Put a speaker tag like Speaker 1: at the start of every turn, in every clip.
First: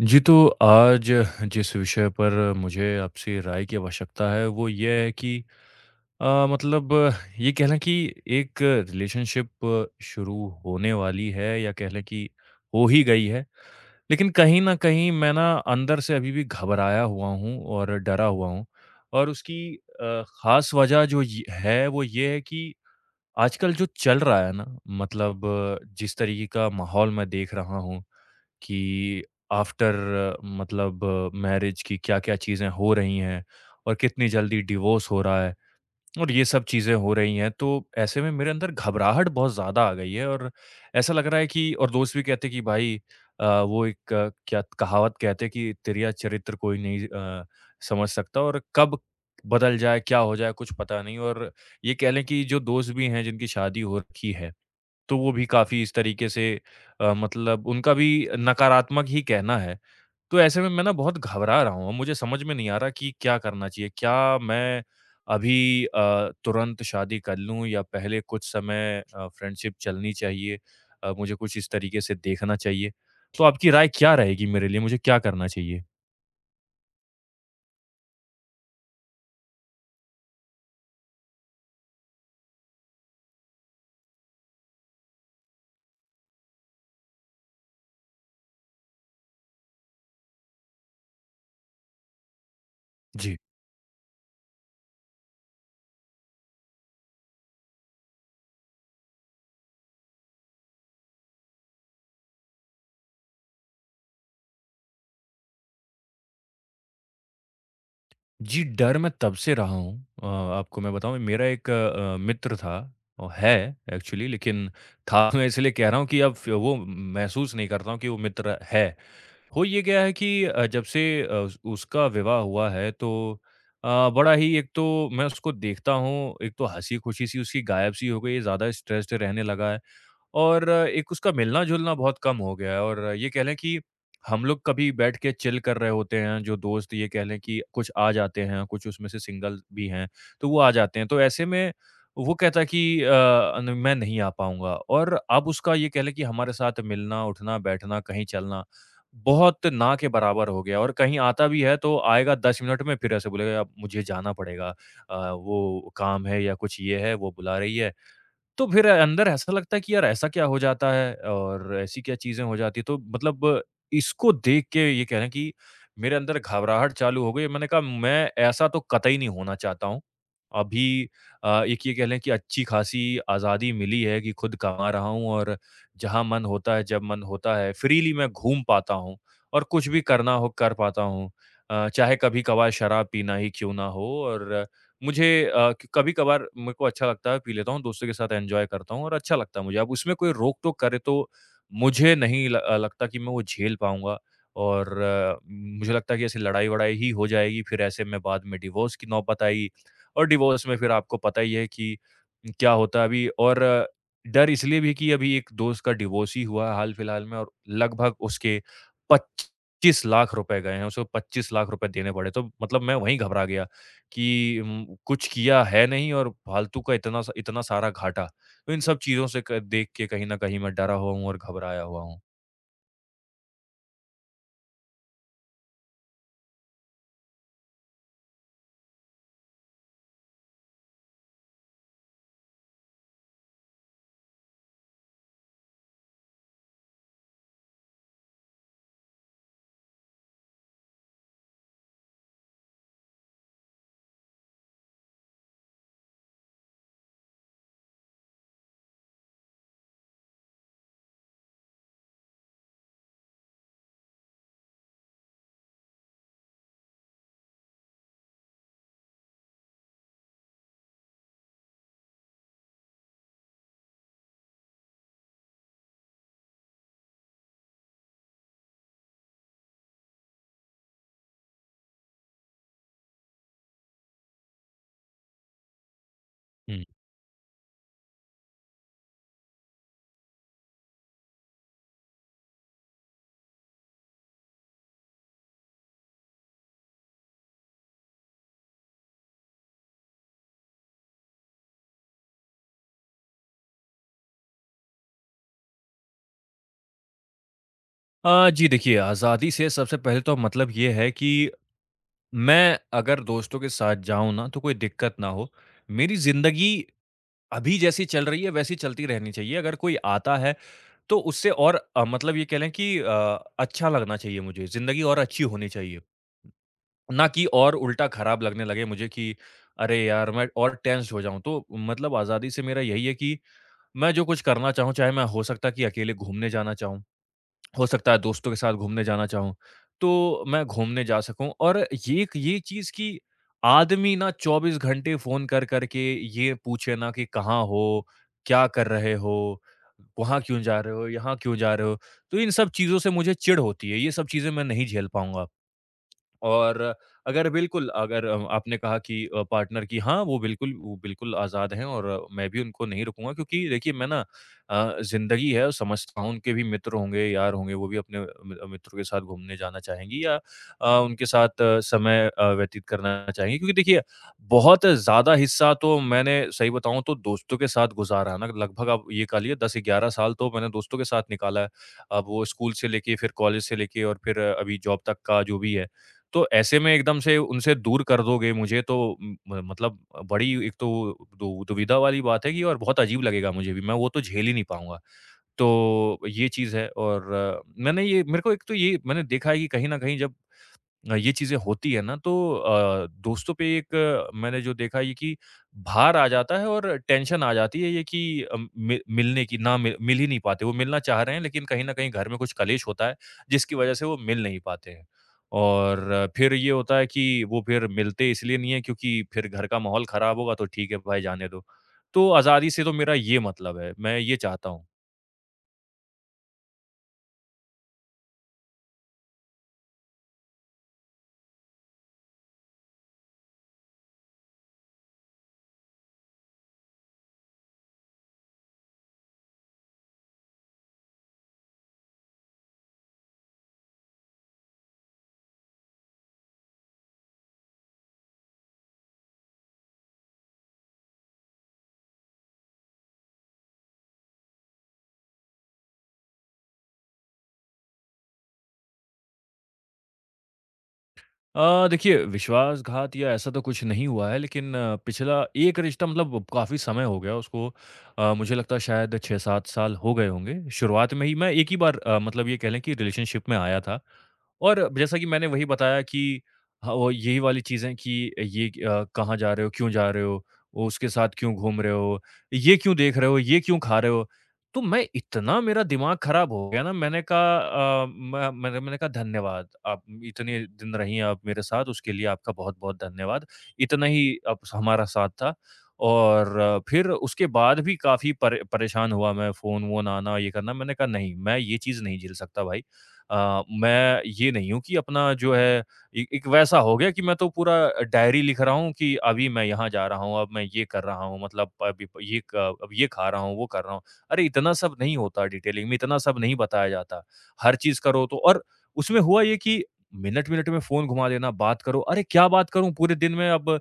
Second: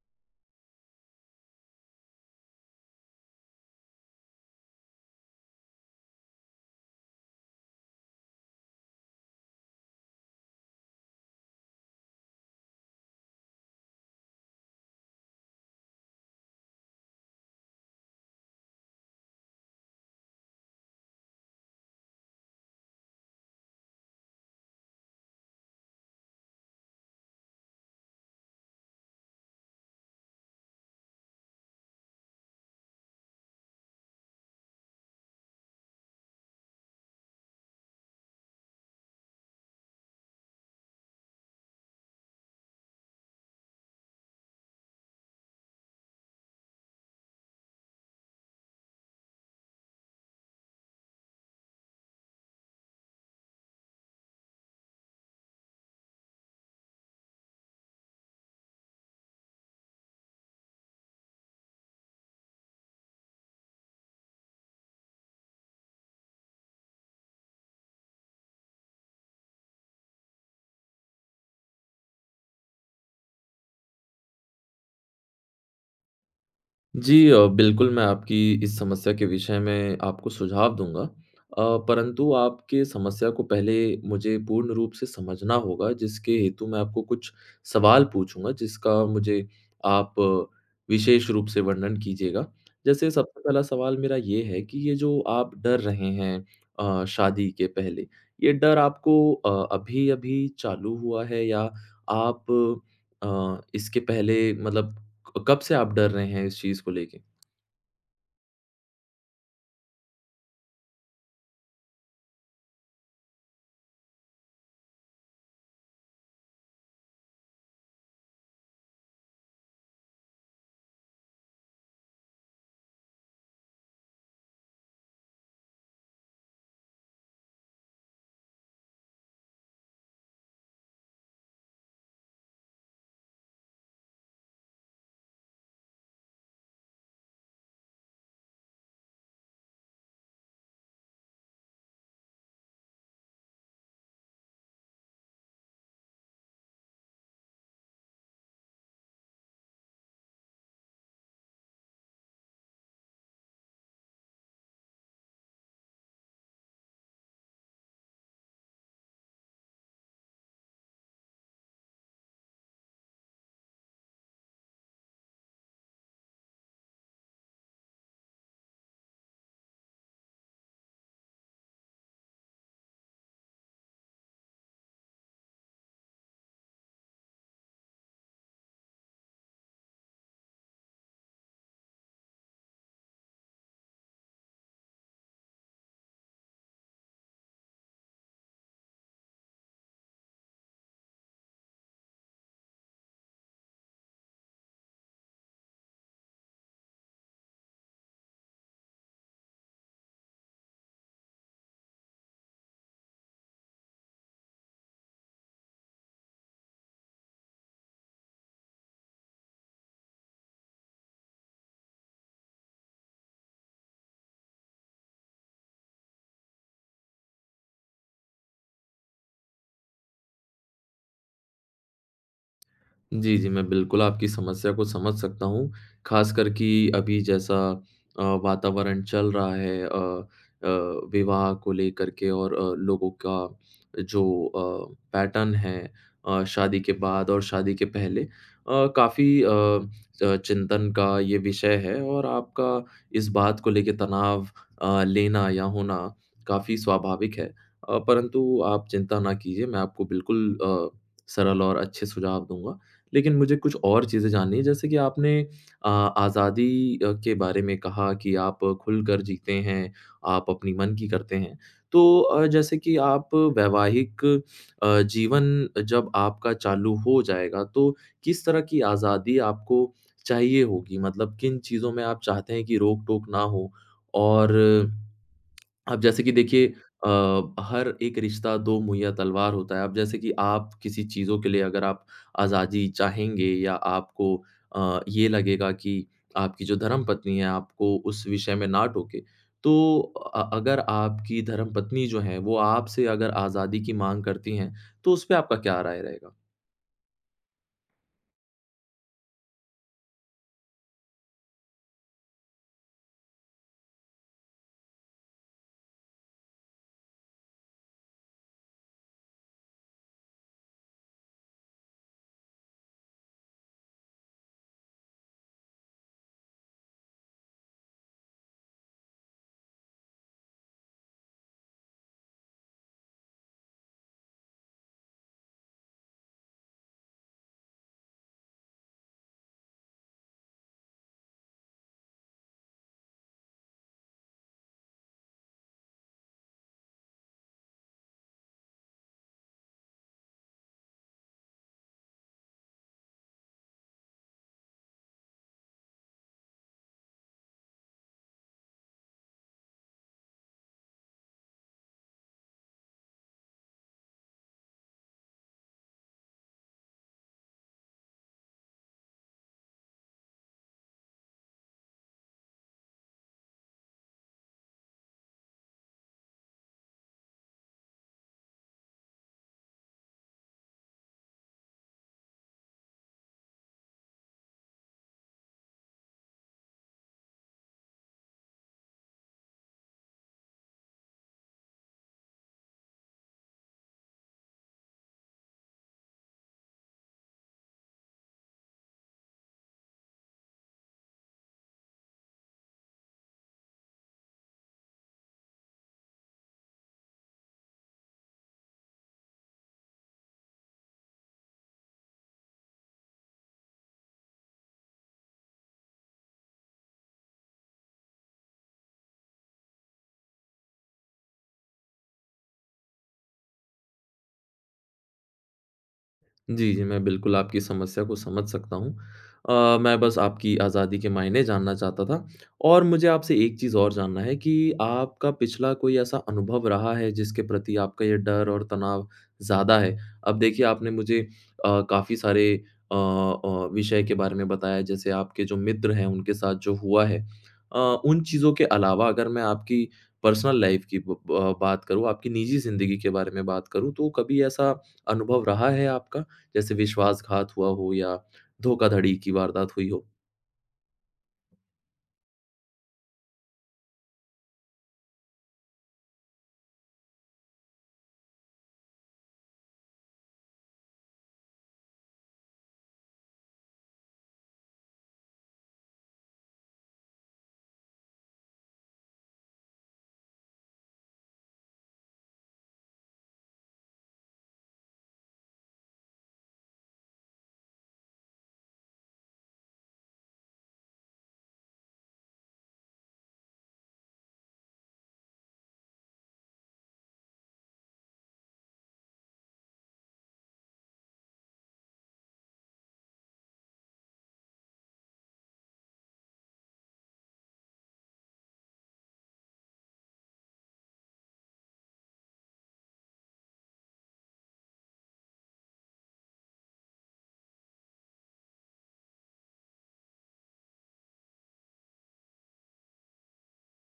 Speaker 1: जी, तो आज जिस विषय पर मुझे आपसे राय की आवश्यकता है, वो ये है कि अ, मतलब ये कह लें कि एक रिलेशनशिप शुरू होने वाली है या कह लें कि हो ही गई है। लेकिन कहीं न कहीं मैं ना अंदर से अभी भी घबराया हुआ हूँ और डरा हुआ हूँ और उसकी ख़ास वजह जो य है, वो ये है कि आजकल जो चल रहा है ना, मतलब जिस तरीके का माहौल मैं देख रहा हूँ कि आफ्टर मतलब मैरिज की क्या-क्या चीज़ें हो रही हैं और कितनी जल्दी डिवोर्स हो रहा है और ये सब चीज़ें हो रही हैं। तो ऐसे में मेरे अंदर घबराहट बहुत ज़्यादा आ गई है और ऐसा लग रहा है कि और दोस्त भी कहते हैं कि भाई वो क्या कहावत कहते हैं कि तेरा चरित्र कोई नहीं समझ सकता और कब बदल जाए, क्या हो जाए कुछ पता नहीं। और ये कह लें कि जो दोस्त भी हैं जिनकी शादी हो रखी है तो वो भी काफ़ी इस तरीके से उनका भी नकारात्मक ही कहना है। तो ऐसे में मैं ना बहुत घबरा रहा हूँ, मुझे समझ में नहीं आ रहा कि क्या करना चाहिए? क्या मैं अभी तुरंत शादी कर लूँ या पहले कुछ समय फ्रेंडशिप चलनी चाहिए? मुझे कुछ इस तरीके से देखना चाहिए। तो आपकी राय क्या रहेगी मेरे लिए, मुझे क्या करना चाहिए?
Speaker 2: जी, बिल्कुल, मैं आपकी इस समस्या के विषय में आपको सुझाव दूँगा। परंतु आपके समस्या को पहले मुझे पूर्ण रूप से समझना होगा, जिसके हेतु मैं आपको कुछ सवाल पूछूँगा, जिसका मुझे आप विशेष रूप से वर्णन कीजिएगा। जैसे
Speaker 1: जी।
Speaker 2: सबसे पहला सवाल मेरा ये है कि ये जो आप डर रहे हैं शादी के पहले, ये डर आपको अभी-अभी चालू हुआ है या आप इसके पहले मतलब क कब से आप डर रहे हैं इस चीज़ को लेके?
Speaker 1: जी, डर मैं तब से रहा हूँ। आपको मैं बताऊँ, मेरा एक मित्र था और है एक्चुअली, लेकिन था मैं इसलिए कह रहा हूँ कि अब फ वो महसूस नहीं करता हूँ कि वो मित्र है। हो ये गया है कि जब से उस उसका विवाह हुआ है तो बड़ा ही एक तो मैं उसको देखता हूँ, एक तो हँसी-खुशी सी उसकी गायब सी हो गई है, ज़्यादा स्ट्रेस्ड रहने लगा है। और एक उसका मिलना-जुलना बहुत कम हो गया है और ये कह लें कि हम लोग कभी बैठ के चिल कर रहे होते हैं, जो दोस्त ये कह लें कि कुछ आ जाते हैं, कुछ उसमें से सिंगल भी हैं, तो वो आ जाते हैं। तो ऐसे में वो कहता है कि न मैं नहीं आ पाऊँगा। और अब उसका ये कह लें कि हमारे साथ मिलना, उठना, बैठना, कहीं चलना, बहुत ना के बराबर हो गया और कहीं आता भी है तो आएगा 10 मिनट में, फिर ऐसे बोलेगा, "अब मुझे जाना पड़ेगा। वो काम है या कुछ ये है, वो बुला रही है।" तो फिर अंदर ऐसा लगता है कि यार ऐसा क्या हो जाता है और ऐसी क्या चीज़ें हो जाती हैं। तो मतलब इसको देख के ये कह रहे हैं कि मेरे अंदर घबराहट चालू हो गई। मैंने कहा मैं ऐसा तो कतई नहीं होना चाहता हूँ। अभी एक ये कह लें कि अच्छी खासी आज़ादी मिली है कि खुद कमा रहा हूँ और जहाँ मन होता है, जब मन होता है, फ्रीली मैं घूम पाता हूँ और कुछ भी करना हो कर पाता हूँ। चाहे कभी-कभार शराब पीना ही क्यों ना हो और मुझे कभी-कभार मेरे को अच्छा लगता है, पी लेता हूँ, दोस्तों के साथ एन्जॉय करता हूँ और अच्छा लगता है मुझे। अब उसमें कोई रोक-टोक करे तो मुझे नहीं लगता कि मैं वो झेल पाऊँगा। और मुझे लगता है कि ऐसे लड़ाई-वड़ाई ही हो जाएगी, फिर ऐसे में बाद में डिवोर्स की नौबत आई और डिवोर्स में फिर आपको पता ही है कि क्या होता है अभी। और डर इसलिए भी कि अभी एक दोस्त का डिवोर्स ही हुआ है हाल-फिलहाल में और लगभग उसके 25 लाख रुपए गए हैं, उसको 25 लाख रुपए देने पड़े, तो मतलब मैं वहीं घबरा गया। कि कुछ किया है नहीं और फालतू का इतना स इतना सारा घाटा। तो इन सब चीज़ों से क देख के कहीं न कहीं मैं डरा हुआ हूँ और घबराया हुआ हूँ।
Speaker 2: जी, जी। मैं बिल्कुल आपकी समस्या को समझ सकता हूँ, ख़ासकर कि अभी जैसा वातावरण चल रहा है अ, विवाह को लेकर के और लोगों का जो पैटर्न है, शादी के बाद और शादी के पहले काफ़ी चिंतन का ये विषय है और आपका इस बात को लेके तनाव लेना या होना काफ़ी स्वाभाविक है। परंतु आप चिंता ना कीजिए, मैं आपको बिल्कुल सरल और अच्छे सुझाव दूँगा। लेकिन मुझे कुछ और चीज़ें जाननी है जैसे कि आपने अ, आज़ादी के बारे में कहा कि आप खुलकर जीते हैं, आप अपनी मन की करते हैं। तो जैसे कि आप वैवाहिक जीवन जब आपका चालू हो जाएगा तो किस तरह की आज़ादी आपको चाहिए होगी? मतलब किन चीज़ों में आप चाहते हैं कि रोक-टोक ना हो? और अब जैसे कि देखिए,
Speaker 1: हुँ।
Speaker 2: हर एक रिश्ता दो मुहैया तलवार होता है। अब जैसे कि आप किसी चीज़ों के लिए अगर आप आज़ादी चाहेंगे या आपको ये लगेगा कि आपकी जो धर्मपत्नी है आपको उस विषय में ना टोके, तो अगर आपकी धर्मपत्नी जो है वो आपसे अगर आज़ादी की माँग करती हैं, तो उस पे आपका क्या राय रहेगा?
Speaker 1: जी देखिए, आज़ादी से सबसे पहले तो मतलब ये है कि मैं अगर दोस्तों के साथ जाऊँ ना, तो कोई दिक्कत ना हो। मेरी ज़िंदगी अभी जैसी चल रही है, वैसी चलती रहनी चाहिए। अगर कोई आता है, तो उससे और ये कह लें कि अच्छा लगना चाहिए मुझे, ज़िंदगी और अच्छी होनी चाहिए। ना कि और उल्टा खराब लगने लगे मुझे कि अरे यार मैं और टेंस्ड हो जाऊँ। तो मतलब आज़ादी से मेरा यही है कि मैं जो कुछ करना चाहूँ, चाहे मैं हो सकता है कि अकेले घूमने जाना चाहूँ, हो सकता है दोस्तों के साथ घूमने जाना चाहूँ, तो मैं घूमने जा सकूँ। और ये एक ये चीज़ कि आदमी ना 24 घंटे फ़ोन कर कर के ये पूछे ना कि कहाँ हो? क्या कर रहे हो? वहाँ क्यों जा रहे हो? यहाँ क्यों जा रहे हो? तो इन सब चीज़ों से मुझे चिढ़ होती है। ये सब चीज़ें मैं नहीं झेल पाऊँगा। और अगर बिल्कुल अगर आपने कहा कि पार्टनर की हाँ, वो बिल्कुल आज़ाद हैं और मैं भी उनको नहीं रोकूँगा क्योंकि देखिए मैं ना ज़िंदगी है और समझता हूँ उनके भी मित्र होंगे, यार होंगे, वो भी अपने मि मित्रों के साथ घूमने जाना चाहेंगी या उनके साथ समय व्यतीत करना चाहेंगी क्योंकि देखिए बहुत ज़्यादा हिस्सा तो मैंने सही बताऊँ तो दोस्तों के साथ गुज़ारा है ना, लगभग आप ये कह लीजिए 10-11 साल तो मैंने दोस्तों के साथ निकाला है। अब वो स्कूल से लेके फिर कॉलेज से लेके और फिर अभी जॉब तक का जो भी है। तो ऐसे में एकदम से उनसे दूर कर दोगे मुझे तो म म मतलब बड़ी एक तो दु दुविधा वाली बात है कि और बहुत अजीब लगेगा मुझे भी, मैं वो तो झेल ही नहीं पाऊँगा। तो ये चीज़ है और मैंने ये मेरे को एक तो ये मैंने देखा है कि कहीं न कहीं जब ये चीज़ें होती है ना तो दोस्तों पे एक मैंने जो देखा ये कि भार आ जाता है और टेंशन आ जाती है ये कि मि मिलने की ना मिल मिल ही नहीं पाते। वो मिलना चाह रहे हैं लेकिन कहीं न कहीं घर में कुछ कलेश होता है जिसकी वज़ह से वो मिल नहीं पाते हैं। और फिर ये होता है कि वो फिर मिलते इसलिए नहीं है क्योंकि फिर घर का माहौल ख़राब होगा तो ठीक है भाई जाने दो। तो आज़ादी से तो मेरा ये मतलब है, मैं ये चाहता हूँ।
Speaker 2: जी, जी। मैं बिल्कुल आपकी समस्या को समझ सकता हूँ। मैं बस आपकी आज़ादी के मायने जानना चाहता था और मुझे आपसे एक चीज़ और जानना है कि आपका पिछला कोई ऐसा अनुभव रहा है जिसके प्रति आपका ये डर और तनाव ज़्यादा है? अब देखिए आपने मुझे काफ़ी सारे विषय के बारे में बताया जैसे आपके जो मित्र हैं उनके साथ जो हुआ है। अ, उन चीज़ों के अलावा अगर मैं आपकी पर्सनल लाइफ़ की ब ब बात करूँ, आपकी निजी ज़िंदगी के बारे में बात करूँ तो कभी ऐसा अनुभव रहा है आपका? जैसे विश्वासघात हुआ हो या धोखाधड़ी की वारदात हुई हो।
Speaker 1: देखिए, विश्वासघात या ऐसा तो कुछ नहीं हुआ है, लेकिन पिछला एक रिश्ता मतलब काफ़ी समय हो गया उसको, मुझे लगता है शायद 6-7 साल हो गए होंगे। शुरुआत में ही मैं एक ही बार ये कह लें कि रिलेशनशिप में आया था। और जैसा कि मैंने वही बताया कि हाँ, वो यही वाली चीज़ें कि ये कहाँ जा रहे हो? क्यों जा रहे हो? वो उसके साथ क्यों घूम रहे हो? ये क्यों देख रहे हो? ये क्यों खा रहे हो? तो मैं इतना मेरा दिमाग ख़राब हो गया ना, मैंने कहा म मैंने मैंने कहा धन्यवाद, आप इतने दिन रहीं आप मेरे साथ, उसके लिए आपका बहुत-बहुत धन्यवाद। इतना ही आप हमारा साथ था। और फिर उसके बाद भी काफ़ी परेशान हुआ मैं, फ़ोन-वोन आना ये करना, मैंने कहा नहीं, मैं ये चीज़ नहीं झेल सकता भाई। मैं ये नहीं हूँ कि अपना जो है ए एक वैसा हो गया कि मैं तो पूरा डायरी लिख रहा हूँ कि अभी मैं यहाँ जा रहा हूँ, अब मैं ये कर रहा हूँ, मतलब अभी ये क अब ये खा रहा हूँ, वो कर रहा हूँ। अरे इतना सब नहीं होता डिटेलिंग में, इतना सब नहीं बताया जाता। हर चीज़ करो तो, और उसमें हुआ ये कि मिनट-मिनट में फ़ोन घुमा देना, बात करो। अरे क्या बात करूँ पूरे दिन में? अब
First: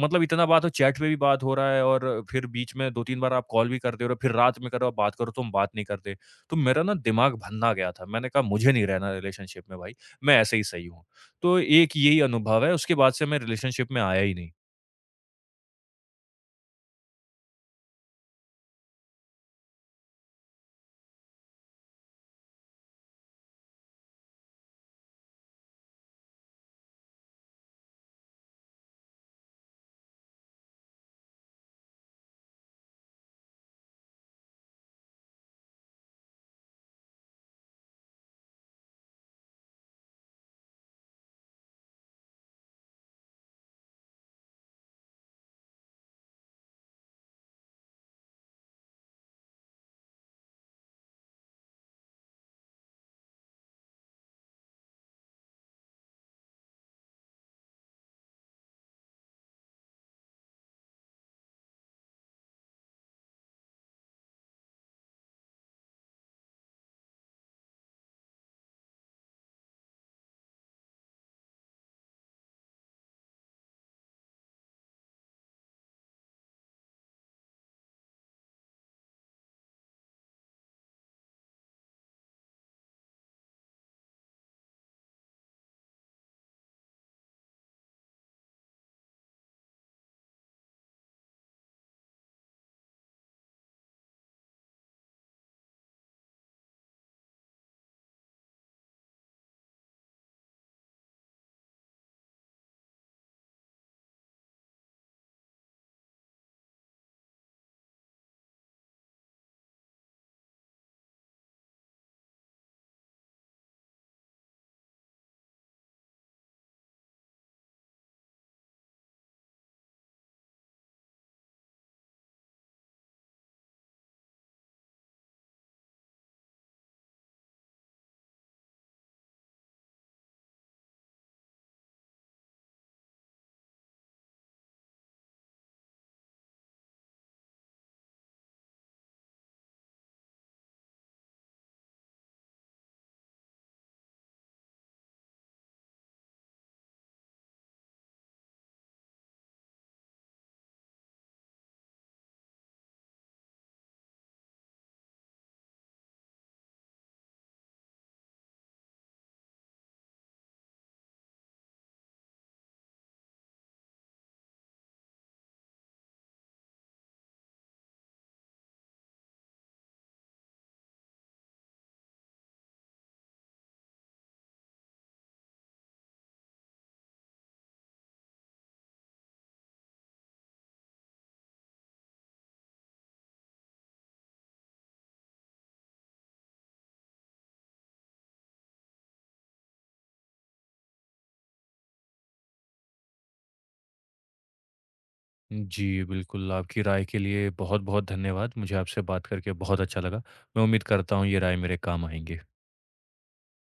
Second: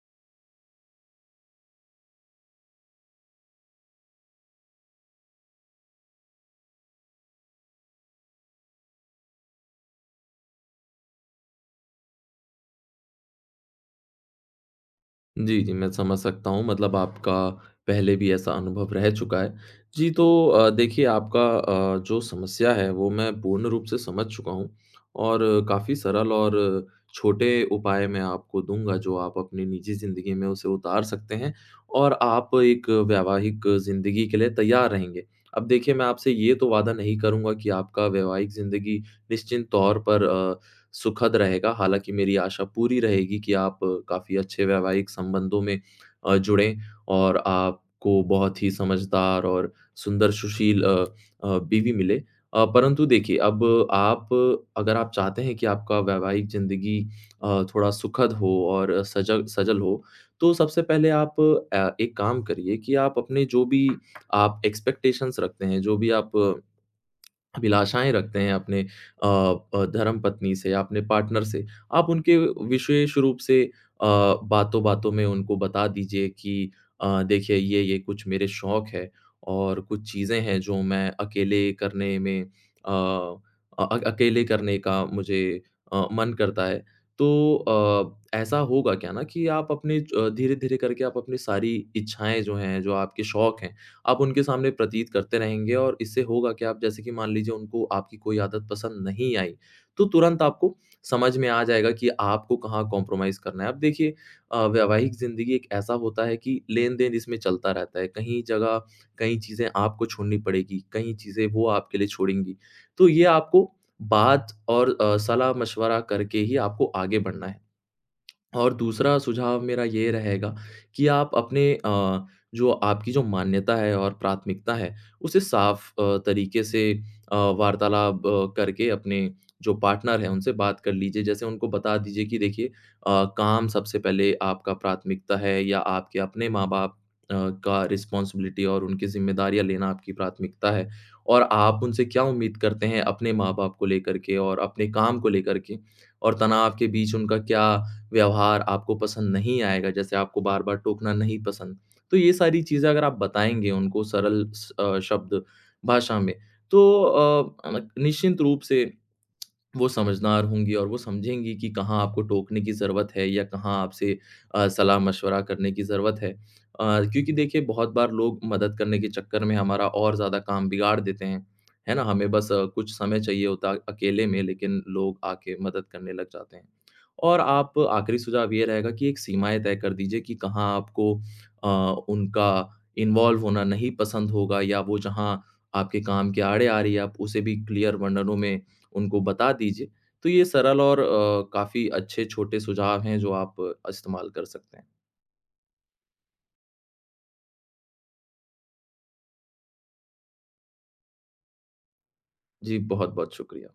Speaker 1: मतलब इतना बात हो, चैट पे भी बात हो रहा है और फिर बीच में 2-3 बार आप कॉल भी कर दे रहे हो, और फिर रात में करो, बात करो, तुम बात नहीं करते। तो मेरा ना दिमाग भन्ना गया था। मैंने कहा मुझे नहीं रहना रिलेशनशिप में भाई, मैं ऐसे ही सही हूँ। तो एक यही अनुभव है, उसके बाद से मैं रिलेशनशिप में आया ही नहीं।
Speaker 2: जी, जी, मैं समझ सकता हूँ मतलब आपका पहले भी ऐसा अनुभव रह चुका है। जी, तो देखिए आपका जो समस्या है वो मैं पूर्ण रूप से समझ चुका हूँ और काफ़ी सरल और छोटे उपाय मैं आपको दूँगा जो आप अपनी निजी ज़िंदगी में उसे उतार सकते हैं और आप एक वैवाहिक ज़िंदगी के लिए तैयार रहेंगे। अब देखिए मैं आपसे ये तो वादा नहीं करूँगा कि आपका वैवाहिक ज़िंदगी निश्चित तौर पर सुखद रहेगा। हालाँकि मेरी आशा पूरी रहेगी कि आप काफ़ी अच्छे वैवाहिक संबंधों में जुड़ें और आपको बहुत ही समझदार और सुंदर सुशील बीवी मिले। परंतु देखिए अब आप, अगर आप चाहते हैं कि आपका वैवाहिक ज़िंदगी थोड़ा सुखद हो और सजग सजल हो, तो सबसे पहले आप एक काम करिए कि आप अपने जो भी आप एक्सपेक्टेशंस रखते हैं, जो भी आप अभिलाषाएँ रखते हैं अपने धर्मपत्नी से या अपने पार्टनर से, आप उनके विशेष रूप से बातों-बातों में उनको बता दीजिए कि देखिए ये कुछ मेरे शौक है और कुछ चीज़ें हैं जो मैं अकेले करने में अकेले करने का मुझे मन करता है। तो ऐसा होगा क्या ना कि आप अपने धीरे-धीरे करके आप अपनी सारी इच्छाएँ जो हैं, जो आपके शौक हैं, आप उनके सामने प्रतीत करते रहेंगे और इससे होगा क्या, आप जैसे कि मान लीजिए उनको आपकी कोई आदत पसंद नहीं आई, तो तुरंत आपको समझ में आ जाएगा कि आपको कहाँ कॉम्प्रोमाइज़ करना है। अब देखिए वैवाहिक ज़िंदगी एक ऐसा होता है कि लेन-देन इसमें चलता रहता है। कहीं जगह, कहीं चीज़ें आपको छोड़नी पड़ेगी, कहीं चीज़ें वो आपके लिए छोड़ेंगी। तो ये आपको बात और सलाह-मशवरा करके ही आपको आगे बढ़ना है। और दूसरा सुझाव मेरा ये रहेगा कि आप अपने जो आपकी जो मान्यता है और प्राथमिकता है, उसे साफ तरीके से वार्तालाप करके अपने जो पार्टनर हैं, उनसे बात कर लीजिए। जैसे उनको बता दीजिए कि देखिए, काम सबसे पहले आपका प्राथमिकता है या आपके अपने माँ-बाप अ, का रिस्पॉन्सिबिलिटी और उनकी ज़िम्मेदारियाँ लेना आपकी प्राथमिकता है और आप उनसे क्या उम्मीद करते हैं अपने माँ-बाप को लेकर के और अपने काम को लेकर के और तनाव के बीच उनका क्या व्यवहार आपको पसंद नहीं आएगा, जैसे आपको बार-बार टोकना नहीं पसंद। तो ये सारी चीज़ें अगर आप बताएँगे उनको सरल शब्द भाषा में, तो निश्चिंत रूप से वो समझदार होंगी और वो समझेंगी कि कहाँ आपको टोकने की ज़रूरत है या कहाँ आपसे सलाह-मशवरा करने की ज़रूरत है। क्योंकि देखिए बहुत बार लोग मदद करने के चक्कर में हमारा और ज़्यादा काम बिगाड़ देते हैं, है ना? हमें बस कुछ समय चाहिए होता है अकेले में लेकिन लोग आके मदद करने लग जाते हैं। और आप आखिरी सुझाव ये रहेगा कि एक सीमाएँ तय कर दीजिए कि कहाँ आपको अ, उनका इन्वॉल्व होना नहीं पसंद होगा या वो जहाँ आपके काम के आड़े आ रही है, आप उसे भी क्लियर वर्णनों में उनको बता दीजिए। तो ये सरल और काफ़ी अच्छे छोटे सुझाव हैं जो आप इस्तेमाल कर सकते हैं।
Speaker 1: जी, बिल्कुल, आपकी राय के लिए बहुत-बहुत धन्यवाद। मुझे आपसे बात करके बहुत अच्छा लगा। मैं उम्मीद करता हूँ ये राय मेरे काम आएँगे।
Speaker 2: जी, बहुत-बहुत शुक्रिया।